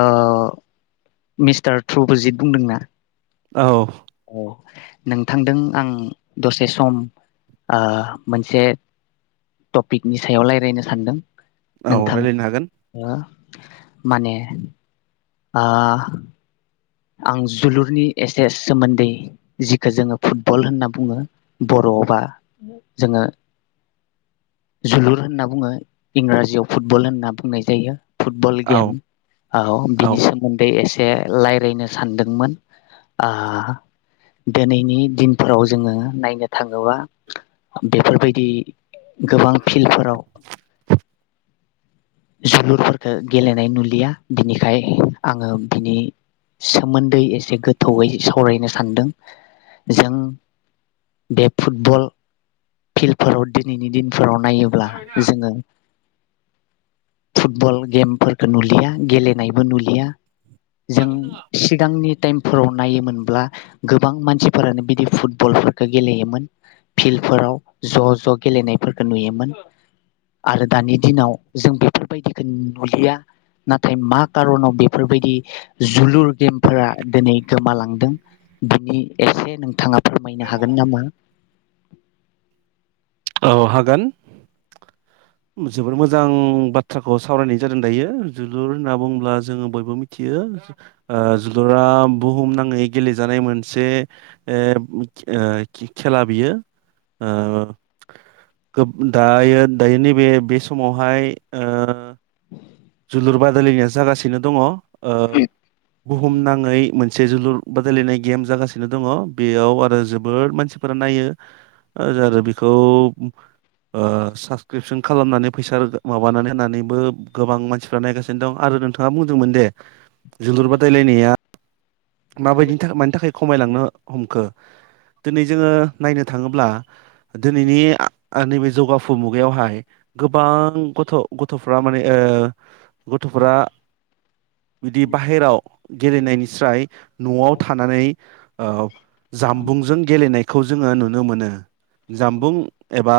ओ मिस्टार ट्रुबुजित बुंदोंना? औ औ नोंथांदों आं दसे सम ओ मोनसे टपिकनि सायाव रायलायनो सानदों। औ नोंथां रायलायनो हागोन। ओ माने ओ आं जोलुरनि एसे सोमोन्दै जिखो जोङो फुटबल होनना बुङो बर'आवबा जोङो जोलुर होनना बुङो इंराजियाव फुटबल होनना बुंनाय जायो। फुटबल औ गेम औ बिनि सोमोन्दै एसे से लायरायनो सानदोंमोन ओ दिनैनि दिनफोराव जोङो नायनो थाङोबा बेफोरबायदि गोबां फिल्डफोराव जोलुरफोरखो गेलेनाय नुलिया बिनिखाय आङो बिनि सोमोन्दै एसे गोथौयै सावरायनो सानदों जों बे फुटबल फिल्डफोराव दिनैनि दिन फोराव नायोब्ला जोङो फुटबल गेमफोरखौ नुलिया गेलेनायबो नुलिया। जों सिगांनि टाइम फोराव नायोमोनब्ला गोबां मानसिफोरानो बिदि फुटबलफोरखौ गेलेयोमोन फिल्डफोराव ज' ज' गेलेनायफोरखौ नुयोमोन आरो दानि दिनाव जों बेफोरबायदिखौ नुलिया नाथाय मा खारनाव बेफोरबायदि जोलुर गेमफोरा दिनै गोमालांदों बिनि एसे नोंथाङा फोरमायनो हागोन नामा? औ हागोन जोबोर मोजां बाथ्राखौ सावरायनाय जादों दायो जोलुर होनना बुंङोब्ला जोङो बयबो मिथियो। ओ जोलुरा बुहुम नाङै गेलेजानाय मोनसे एर ओ ओ खेला बियो। आ। गोब दायो दायो नैबे बे समावहाय ओ जोलुर बादालायनाया जागासि सिनो दङ ओ बुहुमनाङै मोन से जोलुर बादायलायनाय गेम जागासिनो दङ बेयाव आरो जोबोर मानसिफोरा नायो आजारो बेखो [unintelligible] ओ साबसक्रिपसन खालामनानै फैसा रोदा माबानानै होनानैबो गोबां मानसिफ्रा नायगासिनो दं आरो नोंथाङा बुंदोंमोन दे जोलुर बादायलायनाया माबायदिनि थाखा मानि थाखाय खमायलांनो हमखो दिनै जोङो नायनो थाङो ब्ला दिनैनि आ आ नैबे जौगाफु मुगायावहाय गोबां गथ' गथ गथ'फ्रा माने ओ गथ'फोरा बिदि बाहेराव गेलेनायनिस्राय न'आव थानानै ओ जामबुंजों गेलेनाय खौ जोङो नुनो मोनो। जामबुं एबा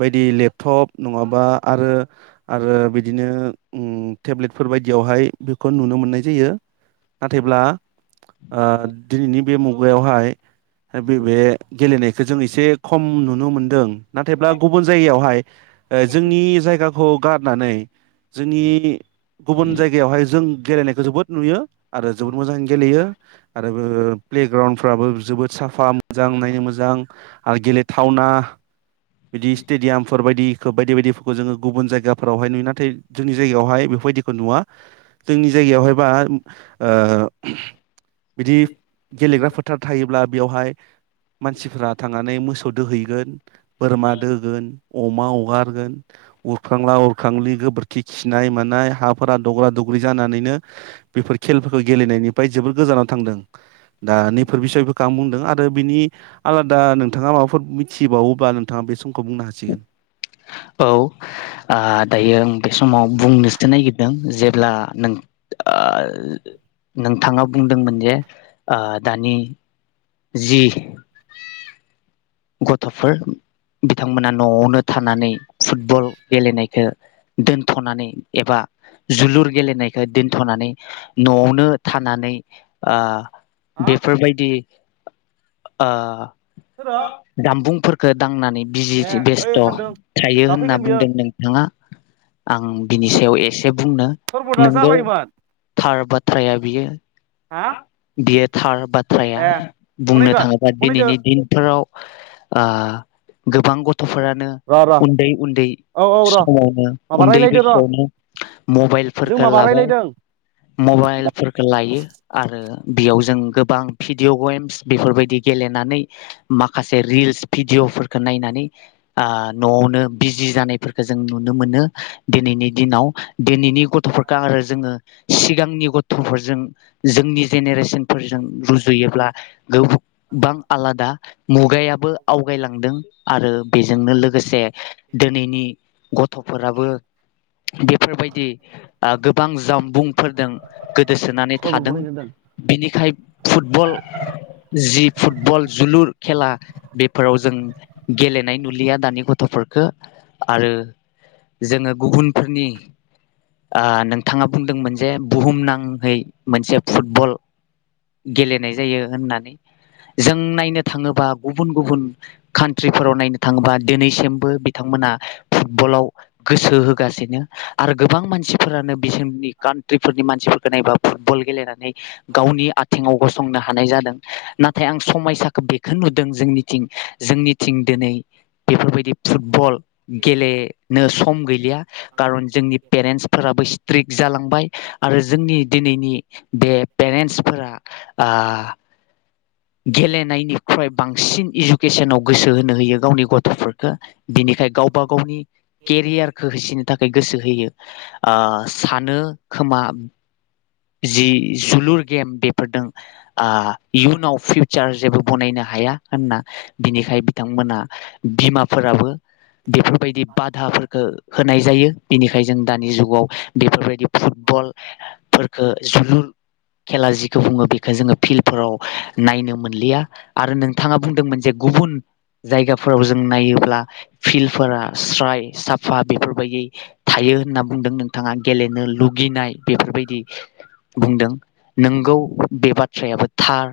बायदि लेपटप नङाबा आरो आरो बिदिनो ओम टेब्लेटफोर बायदियावहाय बेखौ नुनो मोननाय जायो। नाथायब्ला आ दिनैनि बे मुगायावहाय बे-बे गेलेनाय जों एसे खम नुनो मोनदों। नाथायब्ला गुबुन जायगायावहाय ओ जोंनि जायगा हगारनानै जोंनि गुबुन जायगायावहाय जों गेलेनायखौ जोबोद नुयो। आरो जोबोद मोजां बियो आरोबो प्लेग्राउन्ड फ्राबो जोबोद साफा मोजां नायनो मोजां आरो गेलेथावना। बिदि स्टेडियामफोर बायदि खो बायदि बायदिफोरखौ जोङो गुबुन जायगाफोरावहाय नुयो नाथाय जोंनि जायगायावहाय बेफोरबायदिखौ नुवा। जोंनि जायगायावहाय बा ओ [inaudible] बिदि गेलेग्रा फोथार थायोब्ला बेवहाय मानसिफोरा थांनानै मोसौ दोहैगोन बोरमा दोगोन, अमा हगारगोन उरखांला उरखांलि गोबोरखि खिनाय मानाय हाफोरा दग्रा दग्रि जानानैनो बेफोर खेलफोरखौ गेलेनायनि फाय जोबोर गोजानाव थांदों। दा नैफोर बिसयफोर आं बुंदों आरो बिनि आलादा नोंथाङा माबाफोर मिथ [unintelligible] बावोब्ला नोंथाङा बे समखौ बुंनो हासिगोन। औ ओ दायो आं बे समाव बुंनोसो नागिरदों जे ब्ला नों-ओ-नोंथाङा बुंदोंमोन जे ओ दानि जि गथ'फोर बिथांमोना न'आवनो थानानै फुटबल गेलेनायखौ दोनथ'नानै एबा जोलुर गेलेनायखौ दोनथ'नानै न'आवनो थानानै ओ हा बेफोरबायदि ओ सोरो? जामबुंफोरखौ दांनानै ए बिजि ओइ बेस्थ' थांदों थायो दा होनना फैगोन बियो बुंदों नोंथाङा आं बिनि सायाव एसे बुंनो। सरबदा नोंगौ जाबायमोन थार बा थ्राया बियो हा बियो थार बाथ्राया ए बुंनो गनायगोन थाङोबा गनायदो दिनैनि दिनफोराव आ गोबां गथ' फोरानो र' र' उन्दै-उन्दै औ औ र' समावनो माबा उन्दै रायलायदो र' बैसोआवनो जों मबाइलफोरखौ माबा लाबाय रायलायदों मबाइलफोरखौ लायो आरो बेयाव जों गोबां भिडिअ' गेम्स बेफोरबायदि गेलेनानै माखासे रिल्स भिडिअ'फोरखौ नायनानै न'आवनो बिजि जानायफोरखौ जों नुनो मोनो दिनैनि दिनाव दिनैनि गथ'फोरखौ आरो जोङो सिगांनि गथ'फोरजों जोंनि जेनेरेसनफोरजों रुजुयोब्ला गोबां बां आलादा खुगायाबो आवगायलांदों आरो बेजोंनो लोगोसे दिनैनि गथ'फोराबो‌ बेफोरबायदि गोबां जामबुंफोरजों गोदोसोनानै सरबद थादों गनायगोन बिनिखाय फुटबल जि फुटबल जोलुर खेला बेफोराव जों गेलेनाय नुलिया दानि गथ'फोरखौ आरो जोङो गुबुनफोरनि ओ नोंथाङा बुंदोंमोन जे बुहुमनाङै मोनसे फुटबल गेलेनाय जायो होननानै जों नायनो बा गुबुन-गुबुन कान्ट्रिफोराव नायनो थाङोबा दिनैसिमबो बिथांमोना फुटबलाव गोसो होगासिनो आरो गोबां मानसिफोरानो बिसोरनि कान्ट्रिफोरनि मानसिफोरखौ नायबा फुटबल गेलेनानै गावनि आथिङाव गसं गसंनो हानाय जादों नाथाय आं समयसाखौ बे खौ नुदों जोंनिथिं जोंनिथिं दिनै बेफोरबायदि फुटबल गेलेनो सम गैलिया खार'न जोंनि पेरेन्टसफोराबो स्ट्रिक जालांबाय आरो जोंनि दिनैनि बे पेरेन्टसफोरा गेलेनायनि बांसिन इडुकेसनाव गोसो होनो होयो गावनि गथ'फोरखौ बिनिखाय गावबा गावनि केरियारखौ होसोनो थाखाय गोसो [unintelligible] आ सानो खोमा जि जोलुर गेम बेफोरजों ओ इयुनाव फिउचार जेबो बानायनो हाया होनना बिनिखाय बिथांमोना बिमाफोराबो बेफोरबायदि बादाफोरखौ होनाय जायो बिनिखायनो जों दानि जुगाव बेफोरबायदि फुटबलफोरखो जोलुर खेला जिखौ बुङो बेखो जोङो फिल्डफोराव नायनो मोनलिया आरो नोंथाङा बुंदोंमोन जे गुबुन जायगाफोराव जों नायोब्ला फिल्डफोरा स्राय साफा बेफोरबायदि थायो होनना बुंदों नोंथाङा गेलेनो लुबैनाय बेफोरबायदि बुंदों नोंगौ बे बाथ्रायाबो थार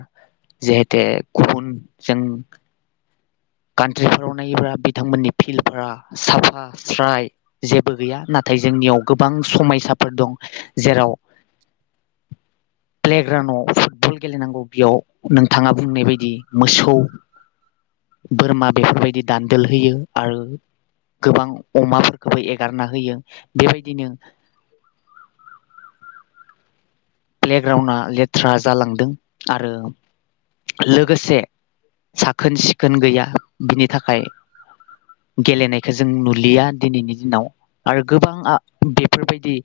जिहेथु गुबुनजों कान्ट्रिफोराव नायोब्ला बिथांमोननि फिल्डफोरा साफा स्राय जेबो गैया नाथाय जोंनियाव गोबां समायसाफोर दं जेराव प्लेग्राउणडआव फुटबल गेलेनांगौ बेयाव नोंथाङा बुंनाय बायदि मोसौ बोरमा बेफोरबायदि दान्दोल होयो आरो गोबां अमाफोरखौबो एगारना होयो बेबायदिनो प्लेग्राउणडआ लेथ्रा जालांदों आरो लोगोसे साखोन सिखोन गैया बिनि थाखाय गेलेनायखौ जों नुलिया दिनैनि दिनाव आरो गोबां बेफोरबायदि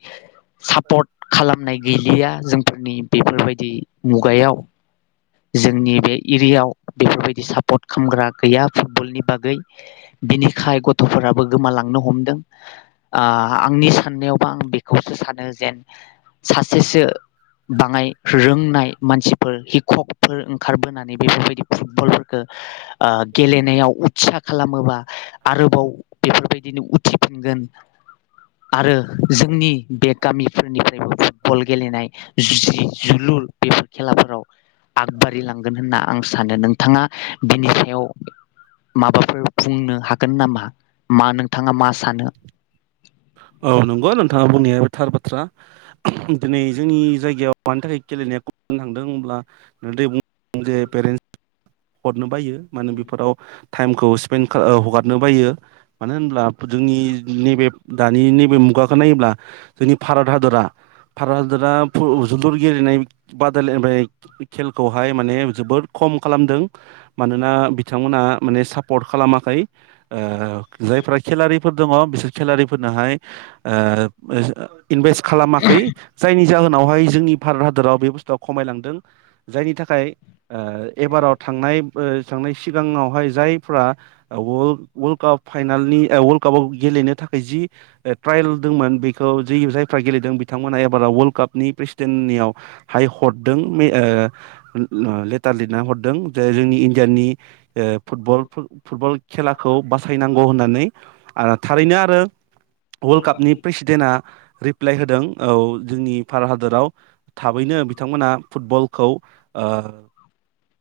सापर्ट खालामनाय गैलिया फोरनि बेफोरबायदि मुगायाव जोंनि बे एरियायाव बेफोरबायदि सापर्ट खालामग्रा गैया फुटबलनि बागै बिनिखाय गथ'फोराबो गोमालांनो हमदों ओ आंनि साननायावबा आं बेखौसो सानो जेन सासेसो बाङाय रोंनाय मानसिफोर [unintelligible] ओंखारबोनानै बेफोरबायदि फुटबलफोरखौ ओ गेलेनायाव उत्सा खालामोबा आरोबाव बेफोरबायदिनो उथिफिनगोन आरो जोंनि बे गामिफोरनिफ्रायबो फुटबल गेलेनाय जि जोलुर बेफोर खेलाफोराव आगबारि लांगोन होनना आं सा सानो नोंथाङा बिनि सायाव माबाफोर बुंनो हागोन नामा मा नोंथाङा मा सानो औ नंगौ नोंथाङा बुंनाया थार बाथ्रा दिनै जोंनि जायगायाव मानि थाखाय गेलेनाया खमायलांदों होनब्ला [unintelligible] नो बायो माने बेफोराव टाइमखौ स्पेन्ड हगारनो बायो मानो होनब्ला जोंनि नैबे दानि नैबे मुगाखौ नायोब्ला जोंनि भारत हादरा भारत हादरा फुट जोलुर गेलेनाय बादायलायनाय खेलखौहाय माने जोबोद खम खालामदों मानोना बिथांमोना माने सापर्ट खालामाखै ओ जायफ्रा खेलारि फोर दङ बिसोर खेलारि फोरनोहाय ओ इनभेस्ट खालामाखै जायनि जाहोनावहाय जोंनि भारत हादराव बे बुस्थुआ खमायलांदों जायनि थाखाय ओ एबाराव थांनाय ओ थांनाय सिगाङावहाय जायफ्रा वर्ल्ड काप फाइनालनि वर्ल्ड कापाव गेलेनो थाखाय जि ट्रायेल दंमोन बेखौ दि जायफ्रा गेलेदों बिथांमोना एबारा वलकापनि प्रेसिडेन्टनियावहाय हायकरदों ओ लेटार लिरना हरदों जे जोंनि इण्डियानि ओ फुटबल खेलाखौ बासायनांगौ बो होननानै ओ एबाराव थांनाय वर्ल्ड कापनि प्रेसिडेन्टआ रिप्लाइ होदों औ जोंनि भारत हादराव थाबैनो बिथांमोनहा फुटबल खौ ओ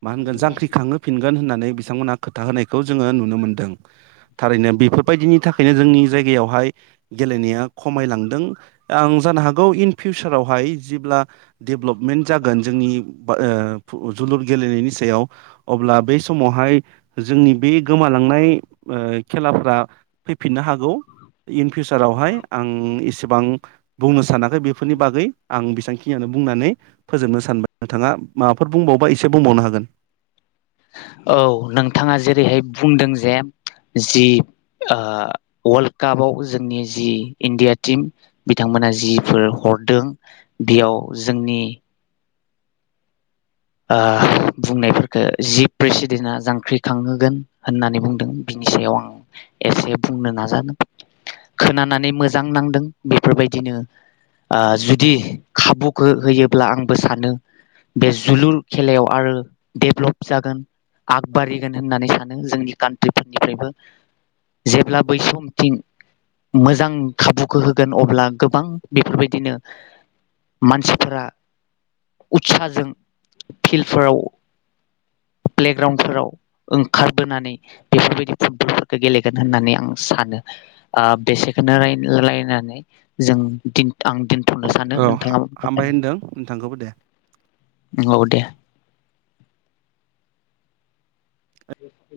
मा होनगोन जांख्रि खाांहोफिनगोन होननानै नै बिथांमोना खोथा होनायखौ जोङो नुनो मोनदों थारैनो बेफोर बायदिनि थाखायनो जोंनि जायगायाव फाय गेलेनाया खमायलांदों आं जानो हागौ इन फिउचारावहाय जेब्ला डेभलप मेन जागोन जोंनि ओ जोलुर गेलेनायनि सायाव अब्ला बै समावहाय जोंनि बे गोमालांनाय ओ खेलाफोरा फैफिननो हागौ। इन फिउचारावहाय आं एसेबां बुंनो साना खै बेफोरनि बागै आं बेसांखि बेखिनियावनो बुंनानै फोजोबनो सानबाय। नोंथाङा माबाफोर बुंबावबा एसे बुंबावनो हागोन। औ नोंथाङा जेरैहाय बुंदों जे जि ओ वर्ल्ड कापआव जोंनि जि इण्डिया टिम बिथांमोना जिफोर हरदों बेयाव जोंनि ओ बुंनायफोरखौ जि प्रेसिडेन्टआ जांख्रिखांहोगोन होननानै बुंदों बिनि सायाव आं एसे बुंनो नाजादों। खोनानानै मोजां नांदों बे बेफोरबायदिनो ओ जुदि खाबु गो होयोब्ला आंबो सानो बेस जोलुर खेलायाव आरो डेभलप जागोन आगबारिगोन होननानै सानो जोंनि कान्ट्रिफोरनिफ्रायबो। जेब्ला बै समथिं मोजां खाबुखो होगोन अब्ला गोबां बेफोरबायदिनो मानसिफोरा उत्साजों फिल्फोराव प्लेग्राउन्डफोराव ओंखारबोनानै बेफोरबायदि फुट बलफोरखो गेलेगोन होननानै आं सानो। ओ बेसेखोनो राय रायलानानै जों दिन आं दोनथ'नो सानदो औ हा- नोंथाङा हामबाय होनदों नोंथांखौबो दे। [unintelligible] औ दे। [inaudible]